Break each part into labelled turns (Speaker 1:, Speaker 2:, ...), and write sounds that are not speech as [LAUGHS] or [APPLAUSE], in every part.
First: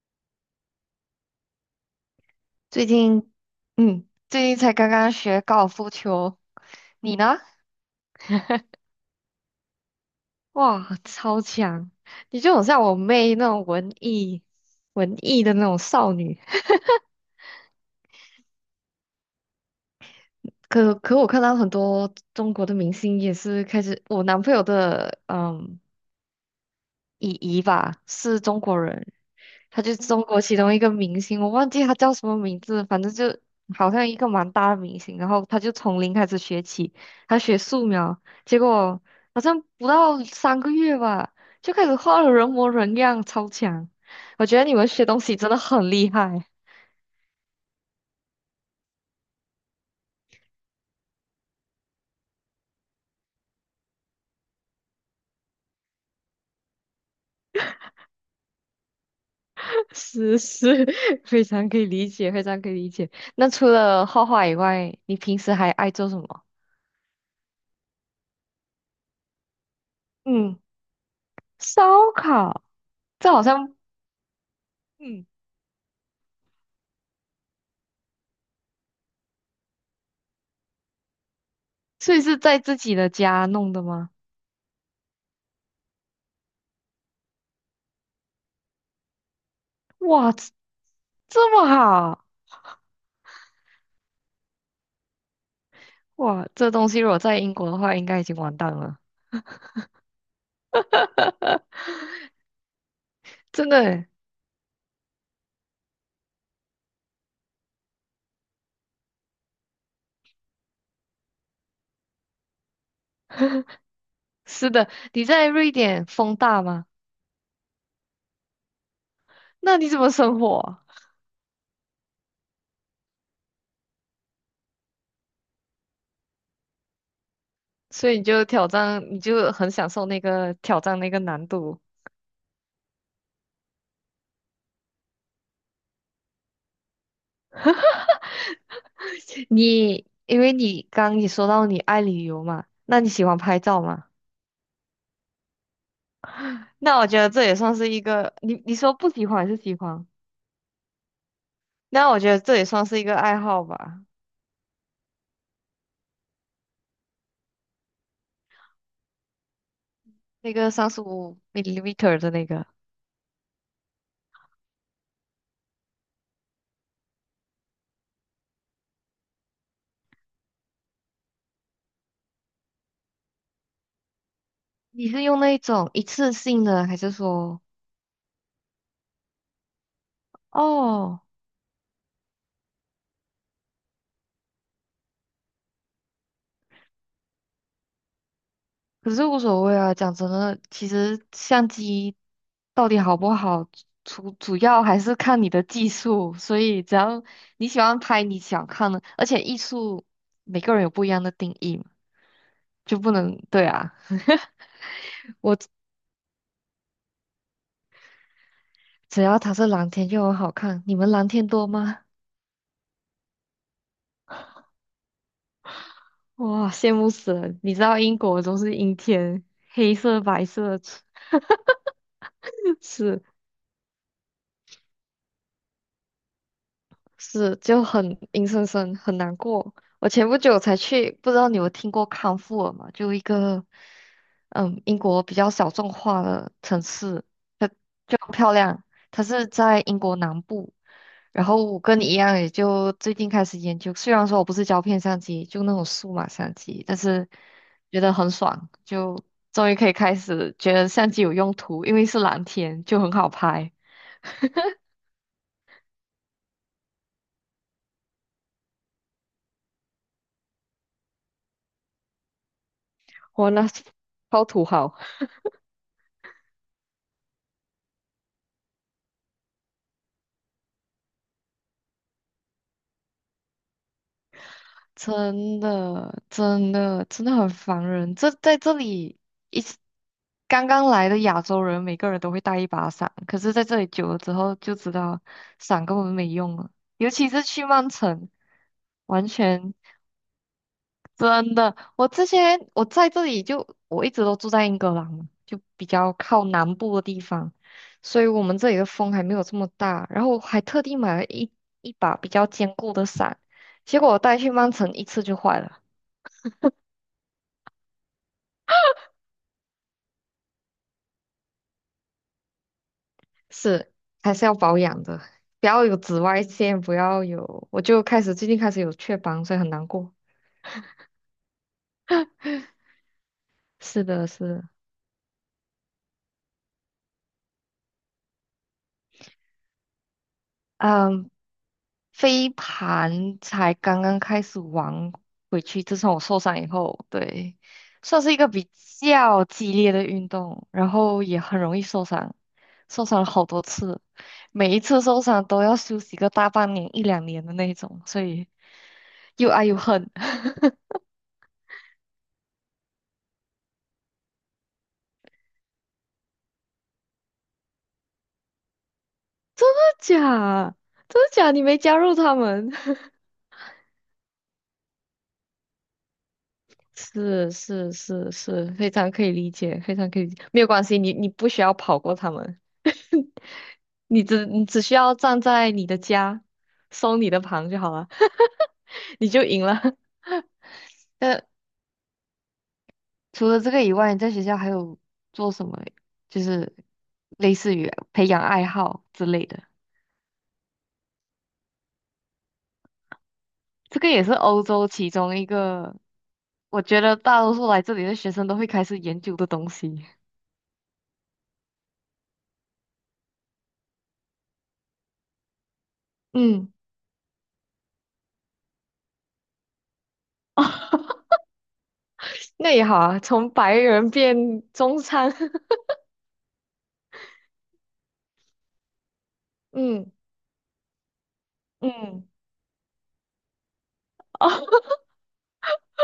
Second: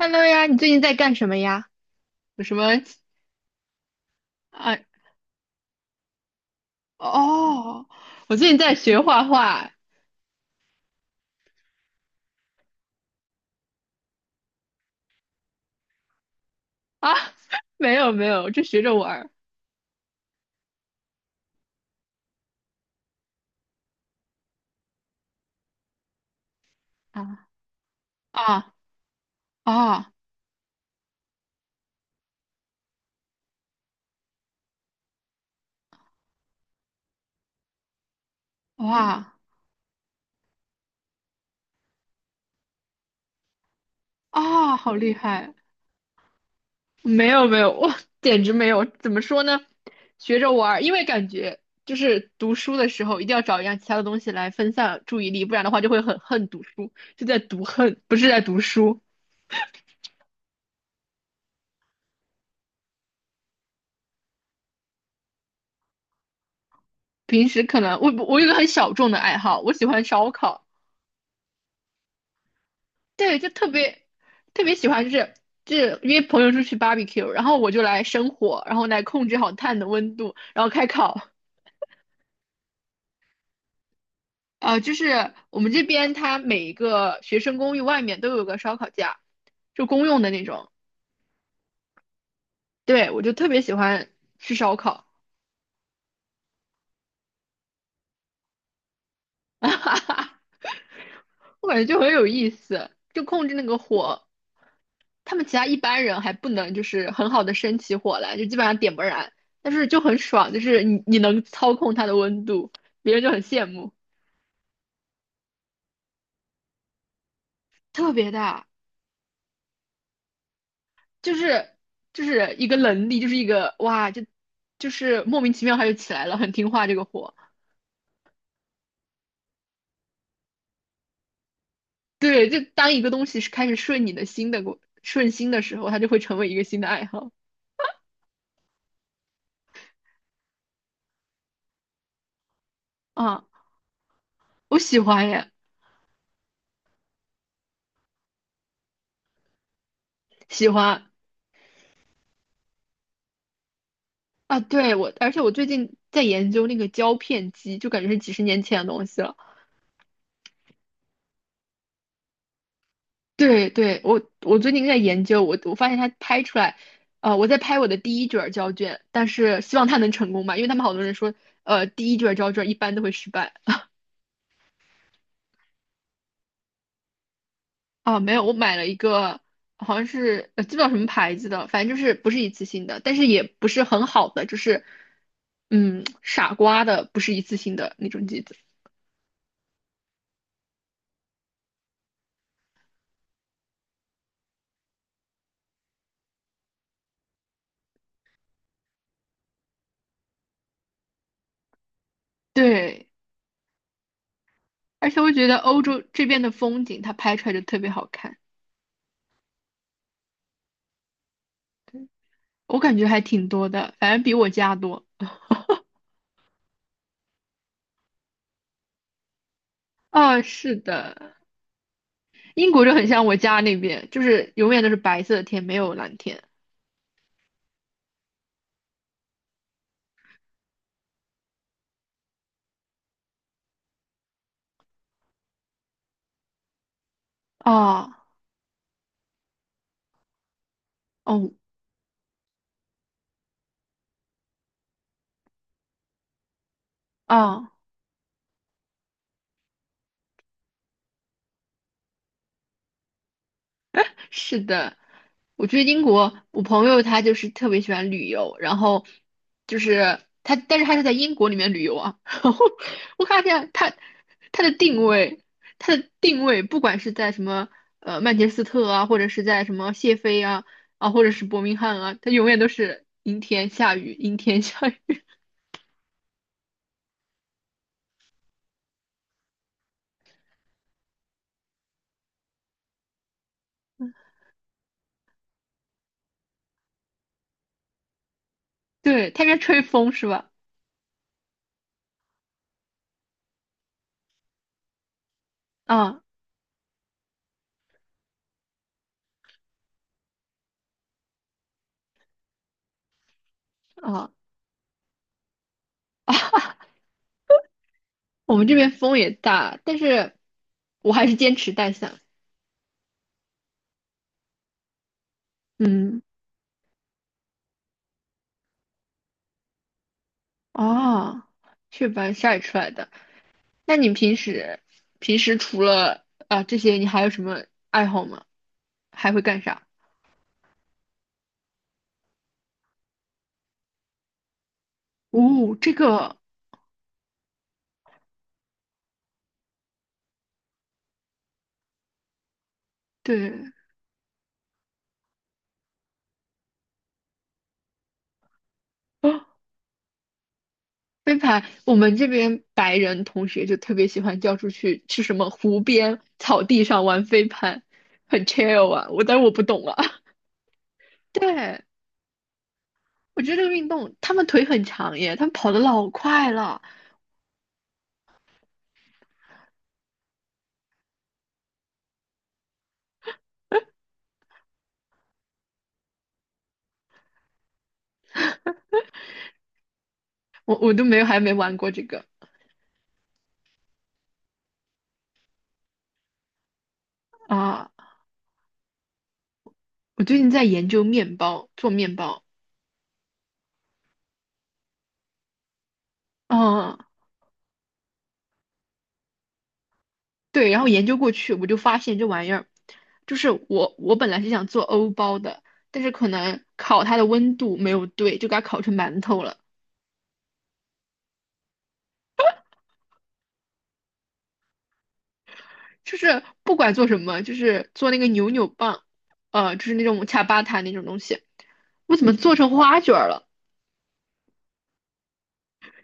Speaker 1: Hello 呀，你最近在干什么呀？有什么
Speaker 2: 最近，最近才
Speaker 1: 啊？
Speaker 2: 刚刚学高尔夫球。你呢？
Speaker 1: 哦，我最近在学画画
Speaker 2: 哇，超强！你就很像我妹那种文艺的那种少女。
Speaker 1: 啊，[LAUGHS] 没有没有，就学着玩儿
Speaker 2: 可可，我看到很多中国的明星也是开始，我男朋友的
Speaker 1: 啊，
Speaker 2: 姨姨吧，是中
Speaker 1: 啊
Speaker 2: 国人。他就是
Speaker 1: 啊
Speaker 2: 中国其中一个明星，我忘记他叫什么名字，反正就好像一个蛮大的明星。然后他就从零开始学起，他学素描，结果
Speaker 1: 哇
Speaker 2: 好像不到3个月吧，就开始画的人模人样，超强。我觉得你
Speaker 1: 啊，
Speaker 2: 们
Speaker 1: 好
Speaker 2: 学
Speaker 1: 厉
Speaker 2: 东西真
Speaker 1: 害！
Speaker 2: 的很厉害。
Speaker 1: 没有没有，我简直没有。怎么说呢？学着玩儿，因为感觉就是读书的时候一定要找一样其他的东西来分散注意力，不然的话就会很恨读书，就在读恨，不是在读书。
Speaker 2: [LAUGHS] 是是，[LAUGHS] 非常可以理解，非常可以理解。那除了画画以外，你平时还爱做什么？
Speaker 1: 平时可能我有一个很小众的爱好，我喜欢烧
Speaker 2: 嗯，
Speaker 1: 烤。
Speaker 2: 烧烤，这
Speaker 1: 对，
Speaker 2: 好
Speaker 1: 就特
Speaker 2: 像，
Speaker 1: 别特别喜欢，就
Speaker 2: 嗯，
Speaker 1: 是就是约朋友出去 barbecue，然后我就来生火，然后来控制好炭的温度，然后开烤。
Speaker 2: 所以是在自己的家弄的吗？
Speaker 1: 啊，就是我们这边它每一个学生公寓外面都有个烧烤架，就公用的
Speaker 2: 哇，
Speaker 1: 那种。
Speaker 2: 这么好。
Speaker 1: 对，我就特别喜欢吃烧烤，
Speaker 2: 哇，这东西如果在英国的话，应该已经完蛋了。
Speaker 1: [LAUGHS] 我感觉就很有意思，就控制那
Speaker 2: 真
Speaker 1: 个
Speaker 2: 的欸。
Speaker 1: 火。他们其他一般人还不能就是很好的生起火来，就基本上点不燃，但是就很爽，就是你能操控它的温度，别人就很羡慕。
Speaker 2: 是的，你在瑞典风大吗？
Speaker 1: 特别大，
Speaker 2: 那你怎么生活啊？
Speaker 1: 就是就是一个能力，就是一个哇，就是莫名其妙它就起来了，很听话这个火。
Speaker 2: 所以你就挑战，你就很享受那个挑战那个难度。
Speaker 1: 对，就当一个东西是开始顺你的心的过顺心的时候，它就会成为一个新的爱好
Speaker 2: 你因为你刚刚说到你爱旅游嘛，那你喜欢
Speaker 1: 啊，
Speaker 2: 拍照吗？
Speaker 1: 我喜欢耶，
Speaker 2: 那我觉得这也算是一个，你说不喜欢还是喜欢？
Speaker 1: 喜欢
Speaker 2: 那我觉得这也算是一个爱好吧。
Speaker 1: 啊，对我，而且我最近在研究那个胶片机，就感觉是几十年前的东西了。
Speaker 2: 那个35 mm 的那个，
Speaker 1: 对对，我最近在研究，我发现它拍出来，我在拍我的第一卷儿胶卷，但是希望它能成功吧，因为他们好多人说，第一卷儿胶卷一般都会失败
Speaker 2: 你是用那一种一次性的，还是说？
Speaker 1: 啊，没有，我买了一个好像是记不到什么
Speaker 2: 哦，
Speaker 1: 牌子的，反正就是不是一次性的，但是也不是很好的，就是傻瓜的，不是一次性的那种机子。
Speaker 2: 可是无所谓啊。讲真的，其实相机到底好不好，主要还是看你的技术。所以只要你喜欢拍你想看的，而且艺术每个人有不一样的定义嘛，就
Speaker 1: 对，
Speaker 2: 不能对啊。
Speaker 1: 而且我觉得欧洲这边的风景，它拍出来就特别好看，
Speaker 2: 只要它是蓝天就很好看。你们蓝天多吗？
Speaker 1: 我感觉还挺多的，反正比我家多。
Speaker 2: [LAUGHS] 哇，羡慕死了！你知道英国都是阴天，黑色、
Speaker 1: 啊，
Speaker 2: 白
Speaker 1: 是
Speaker 2: 色。
Speaker 1: 的。英
Speaker 2: [LAUGHS]
Speaker 1: 国就很
Speaker 2: 是。
Speaker 1: 像我家那边，就是永远都是白色的天，没有蓝天。
Speaker 2: 是就很阴森森，很难过。我前不久才去，不知道你有听过康沃尔吗？就一个英国比较小众化的城市，它
Speaker 1: 啊，
Speaker 2: 就很漂亮。它是在英国南部，然
Speaker 1: 哦
Speaker 2: 后我跟你一样，也就最近开始研究。虽然说我不是胶片相机，就那种数码相机，但是
Speaker 1: 啊，
Speaker 2: 觉得很爽，就终于可以开始觉得相机有用途，因为是蓝天，就很好拍。
Speaker 1: 是的，我觉得英国，我朋友他就是特别喜欢旅游，然后就是他，但是他是在英国里面旅游啊。[LAUGHS] 然后我看
Speaker 2: 我那
Speaker 1: 见
Speaker 2: 超
Speaker 1: 他
Speaker 2: 土
Speaker 1: 的
Speaker 2: 豪。
Speaker 1: 定位，他的定位，不管是在什么曼彻斯特啊，或者是在什么谢菲啊啊，或者是伯明翰啊，他永远都是阴天下雨，阴天下雨。
Speaker 2: 真的，真的，真的很烦人。这在这里一次刚刚来的亚洲人，每个人都会带一把伞，可是在这里久了之后就知道伞根本没用了，尤其是去曼城，
Speaker 1: [LAUGHS]
Speaker 2: 完
Speaker 1: 对，他应该
Speaker 2: 全
Speaker 1: 吹风是吧？
Speaker 2: 真的。我之前我在这里就我一直都住在英格兰嘛，就比较
Speaker 1: 啊
Speaker 2: 靠南部的地方，所以我们这里的风还没有这么大。然后我还特地买了一把比较坚固的伞，结果我
Speaker 1: 啊。
Speaker 2: 带去曼城一次就坏了。
Speaker 1: [LAUGHS] 我们这边风也大，但是我还是坚持带伞。
Speaker 2: 是，还是要保养的，不要有
Speaker 1: 嗯，
Speaker 2: 紫外线，不要有，我就开始最近开始有雀斑，所以很难过。
Speaker 1: 哦，雀斑晒出来的。那
Speaker 2: 是
Speaker 1: 你
Speaker 2: 的，
Speaker 1: 平
Speaker 2: 是的。
Speaker 1: 时平时除了这些，你还有什么爱好吗？还会干啥？
Speaker 2: 嗯，飞盘才刚刚开始玩回
Speaker 1: 哦，
Speaker 2: 去，
Speaker 1: 这
Speaker 2: 自从我
Speaker 1: 个
Speaker 2: 受伤以后，对，算是一个比较激烈的运动，然后也很容易受伤，受伤了好多
Speaker 1: 对，
Speaker 2: 次，每一次受伤都要休息个大半年、一两年的那种，所以
Speaker 1: 哦，
Speaker 2: 又爱又恨。[LAUGHS]
Speaker 1: 飞盘。我们这边白人同学就特别喜欢叫出去去什么湖边草地上玩飞盘，很 chill 啊。但是我不懂啊。
Speaker 2: 假，真的
Speaker 1: [LAUGHS]
Speaker 2: 假？你没
Speaker 1: 对，
Speaker 2: 加入他们？[LAUGHS]
Speaker 1: 我觉得这个运动，他们腿很长耶，他们跑的老快了。
Speaker 2: 是是是是，非常可以理解，非常可以理解，没有关系，你不需要跑过他们，[LAUGHS] 你只需要站在你的家，收你的旁就好了，[LAUGHS] 你就赢了。
Speaker 1: 我都
Speaker 2: [LAUGHS]
Speaker 1: 没有还
Speaker 2: 那
Speaker 1: 没玩过这个
Speaker 2: 除了这个以外，你在学校还有做什么？就是类似于
Speaker 1: 啊。
Speaker 2: 培养爱好之类的。
Speaker 1: 我最近在研究面包，做面包。
Speaker 2: 这个也是欧洲其中一个，我
Speaker 1: 啊，
Speaker 2: 觉得大多数来这里的学生都会开始研究的东西。
Speaker 1: 对，然后研究过去，我就发现这玩意儿，就是我本来是想做欧包的，但是可能
Speaker 2: 嗯。
Speaker 1: 烤它的温度没有对，就给它烤成馒头了。
Speaker 2: [LAUGHS] 那也好啊，从白人变中餐。[LAUGHS]
Speaker 1: 就是不管做什么，就是做那个扭扭棒，就是那
Speaker 2: 嗯
Speaker 1: 种恰巴塔那种东西，我怎
Speaker 2: 嗯，
Speaker 1: 么做成花卷儿了？
Speaker 2: 哦。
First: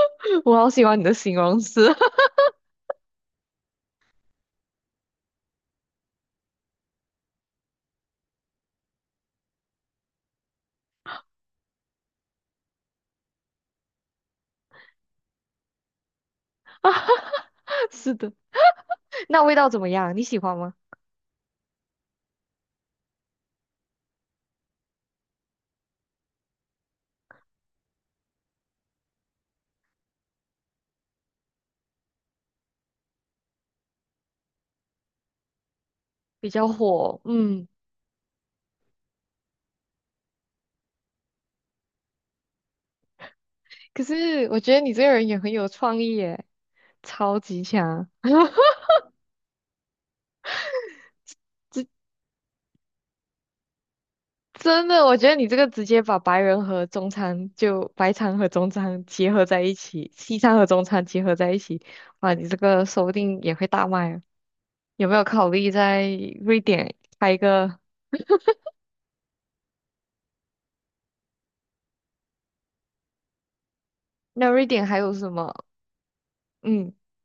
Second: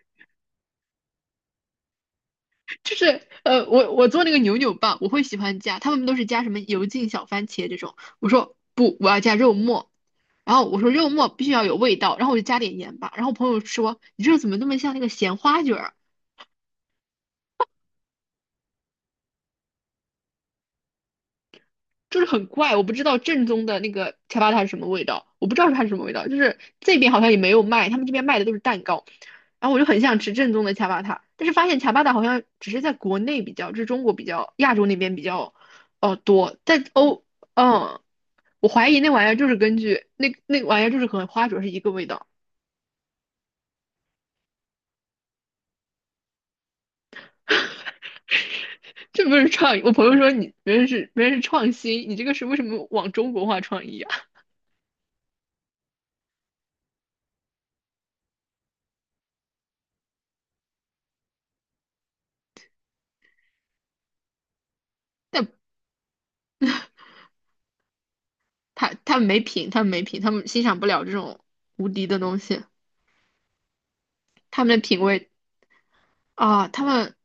Speaker 2: [LAUGHS] 我好喜欢你的形容词。
Speaker 1: 就是我做那个扭扭棒，我会喜欢加，他们都是加什么油浸小番茄这种。我说不，我要加肉末。然后我说肉末必须要有味道，然后我就加点盐吧。然后我朋友说你这怎么那么像那个咸花卷儿？
Speaker 2: [LAUGHS] 是的，那味道怎么样？你喜欢吗？
Speaker 1: 就是很怪，我不知道正宗的那个恰巴塔是什么味道，我不知道它是什么味道，就是这边好像也没有卖，他们这边卖的都是蛋糕，然后我就很想吃正宗的恰巴塔，但是发现恰巴塔好像只是在国内比较，就是中国比较，亚洲那边比较，哦
Speaker 2: 比
Speaker 1: 多，
Speaker 2: 较
Speaker 1: 在
Speaker 2: 火，
Speaker 1: 欧，
Speaker 2: 嗯。
Speaker 1: 嗯，我怀疑那玩意儿就是根据那玩意儿就是和花灼是一个味道，
Speaker 2: 可是我觉得你这个人也很有创意耶，超级强，
Speaker 1: 这不是创意，我朋友说你别人是创新，你这个是为什么往中国化创意啊？
Speaker 2: 真的。我觉得你这个直接把白人和中餐就白餐和中餐结合在一起，西餐和中餐结合在一起，哇，你这个说不定也会大卖啊。有没有
Speaker 1: [LAUGHS] 但
Speaker 2: 考虑在瑞典开一个？
Speaker 1: 他们没品，他们没品，他们欣赏不了这种无敌的东西。
Speaker 2: 那
Speaker 1: 他
Speaker 2: 瑞
Speaker 1: 们的
Speaker 2: 典还
Speaker 1: 品
Speaker 2: 有
Speaker 1: 味
Speaker 2: 什么？
Speaker 1: 啊，他
Speaker 2: 嗯，
Speaker 1: 们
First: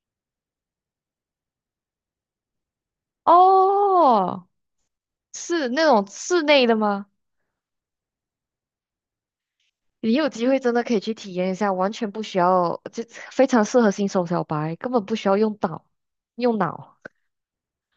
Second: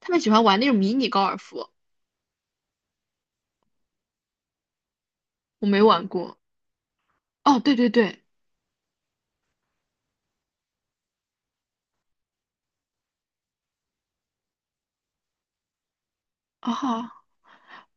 Speaker 1: 他们喜欢玩那种迷你高尔夫，
Speaker 2: 哦，
Speaker 1: 我
Speaker 2: 是
Speaker 1: 没
Speaker 2: 那种
Speaker 1: 玩过。
Speaker 2: 室内的吗？
Speaker 1: 哦，对对对，
Speaker 2: 你有机会真的可以去体验一下，完全不需要，就非常适合新手小白，根本不需要用脑，用脑。
Speaker 1: 啊，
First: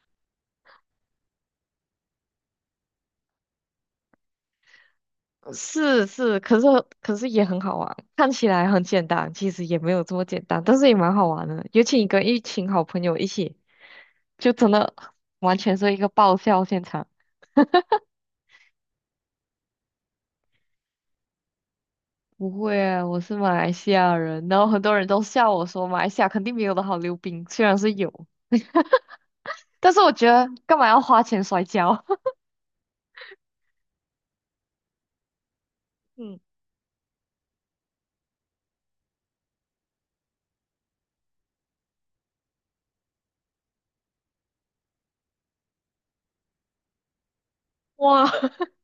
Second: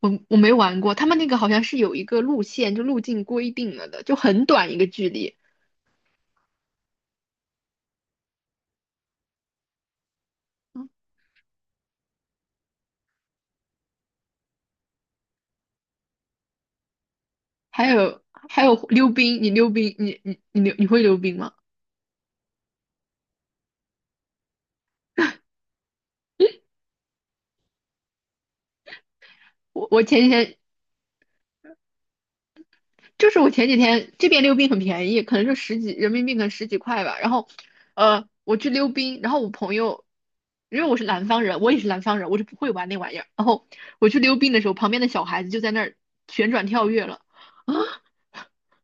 Speaker 1: 我没玩过。他们那个好像是有一个路线，就路径规定了的，就很短一个距离。
Speaker 2: 是是，可是也很好玩，看起来很简单，其实也没有这么简单，但
Speaker 1: 嗯
Speaker 2: 是也蛮好玩的。尤其你跟一群好朋友一起，就真的完全是一个爆笑现场。
Speaker 1: 还有还有溜冰，你溜冰，你会溜冰吗？
Speaker 2: 不会啊，我是马来西亚人，然后很多人都笑我说马来西亚肯定没有的好溜冰，虽然是有，
Speaker 1: 我
Speaker 2: 但是
Speaker 1: 我
Speaker 2: 我
Speaker 1: 前几
Speaker 2: 觉得
Speaker 1: 天
Speaker 2: 干嘛要花钱摔跤？[LAUGHS]
Speaker 1: 我前几天这边溜冰很便宜，可能就十几人民币，
Speaker 2: 嗯，
Speaker 1: 可能十几块吧。然后，我去溜冰，然后我朋友，因为我是南方人，我也是南方人，我就不会玩那玩意儿。然后我去溜冰的时候，旁边的小孩子就在那儿旋转跳跃了，[LAUGHS] 啊，
Speaker 2: 哇，[LAUGHS]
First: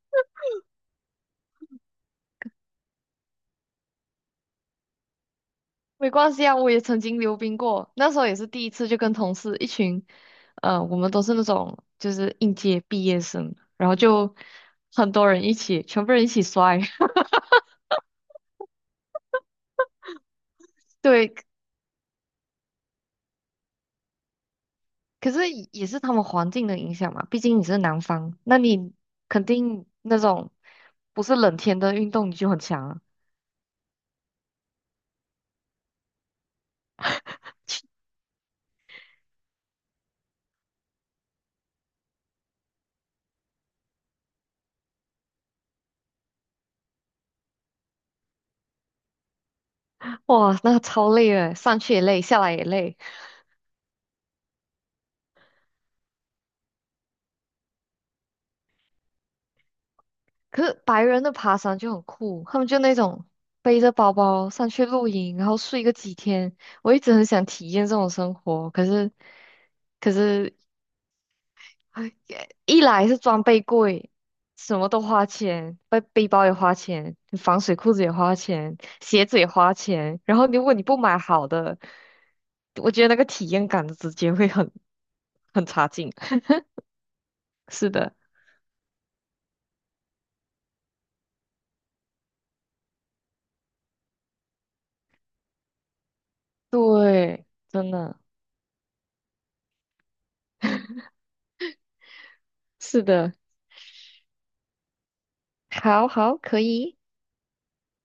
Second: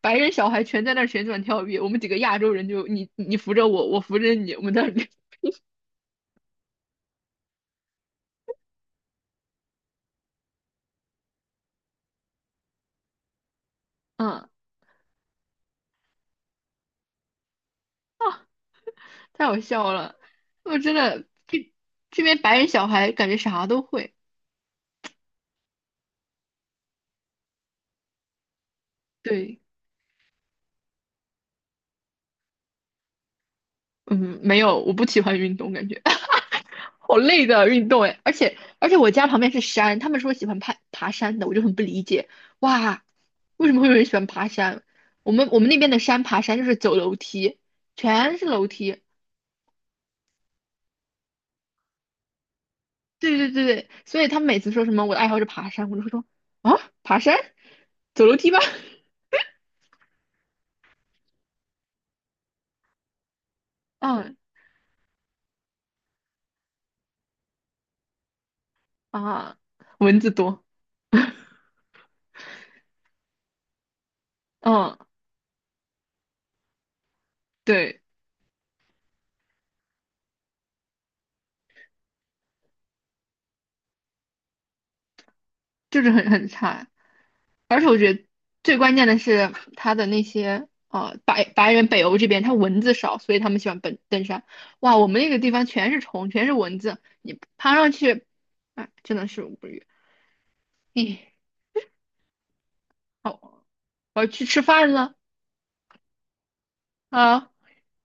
Speaker 1: 白人小孩全在那儿旋转跳跃，我们几个亚洲人就你扶着我，我扶着你，我们在那里，
Speaker 2: 没关系啊，我也曾经溜冰过，那时候也是第一次，就跟同事一群，我们都是那种就是应届毕业生，然后
Speaker 1: [LAUGHS]
Speaker 2: 就
Speaker 1: 嗯
Speaker 2: 很多人一起，全部人一起摔。
Speaker 1: 啊，太好笑了，我真
Speaker 2: [LAUGHS]
Speaker 1: 的
Speaker 2: 对，
Speaker 1: 这边白人小孩感觉啥都会，
Speaker 2: 可是也是他们环境的影响嘛，毕竟你是南方，那你肯
Speaker 1: 对，
Speaker 2: 定那种不是冷天的运动你就很强啊。
Speaker 1: 嗯，没有，我不喜欢运动，感觉。好累的运动哎，而且我家旁边是山，他们说喜欢爬爬山的，我就很不理解，哇，为什么会有人喜欢爬山？我们那边的山爬山就是走楼梯，全是楼梯，
Speaker 2: 哇，那个超累的，上去也累，下来也累。
Speaker 1: 对对对对，所以他们每次说什么我的爱好是爬山，我就会说啊，爬山，走楼梯吧，
Speaker 2: 可是白人的爬山就很酷，他们就那种背着
Speaker 1: [LAUGHS]
Speaker 2: 包
Speaker 1: 嗯
Speaker 2: 包上去露营，然后睡个几天。我一直很想体验这种生活，可是，
Speaker 1: 啊，
Speaker 2: 可
Speaker 1: 蚊子
Speaker 2: 是，
Speaker 1: 多，
Speaker 2: 哎一来是装备贵，什么
Speaker 1: 嗯，
Speaker 2: 都花钱，背背包也花钱，防水裤
Speaker 1: 对，
Speaker 2: 子也花钱，鞋子也花钱。然后如果你不买好的，我觉得那个体验感直接会很差
Speaker 1: 就是
Speaker 2: 劲。
Speaker 1: 很
Speaker 2: [LAUGHS]
Speaker 1: 很差。
Speaker 2: 是的，
Speaker 1: 最关键的是它的那些白人北欧这边，它蚊子少，所以他们喜欢奔登山。哇，我们那个地方全是虫，全是蚊子，你
Speaker 2: 对，
Speaker 1: 爬
Speaker 2: 真
Speaker 1: 上
Speaker 2: 的。
Speaker 1: 去，哎，真的是无语。哎，
Speaker 2: 是的，
Speaker 1: 好，我要去吃饭了，
Speaker 2: 好好，可以，
Speaker 1: 好，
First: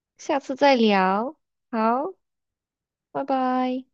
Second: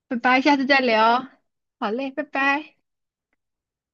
Speaker 1: 拜
Speaker 2: 下
Speaker 1: 拜，下
Speaker 2: 次
Speaker 1: 次
Speaker 2: 再
Speaker 1: 再聊。
Speaker 2: 聊。
Speaker 1: 好嘞，
Speaker 2: 好，
Speaker 1: 拜拜。
Speaker 2: 拜拜。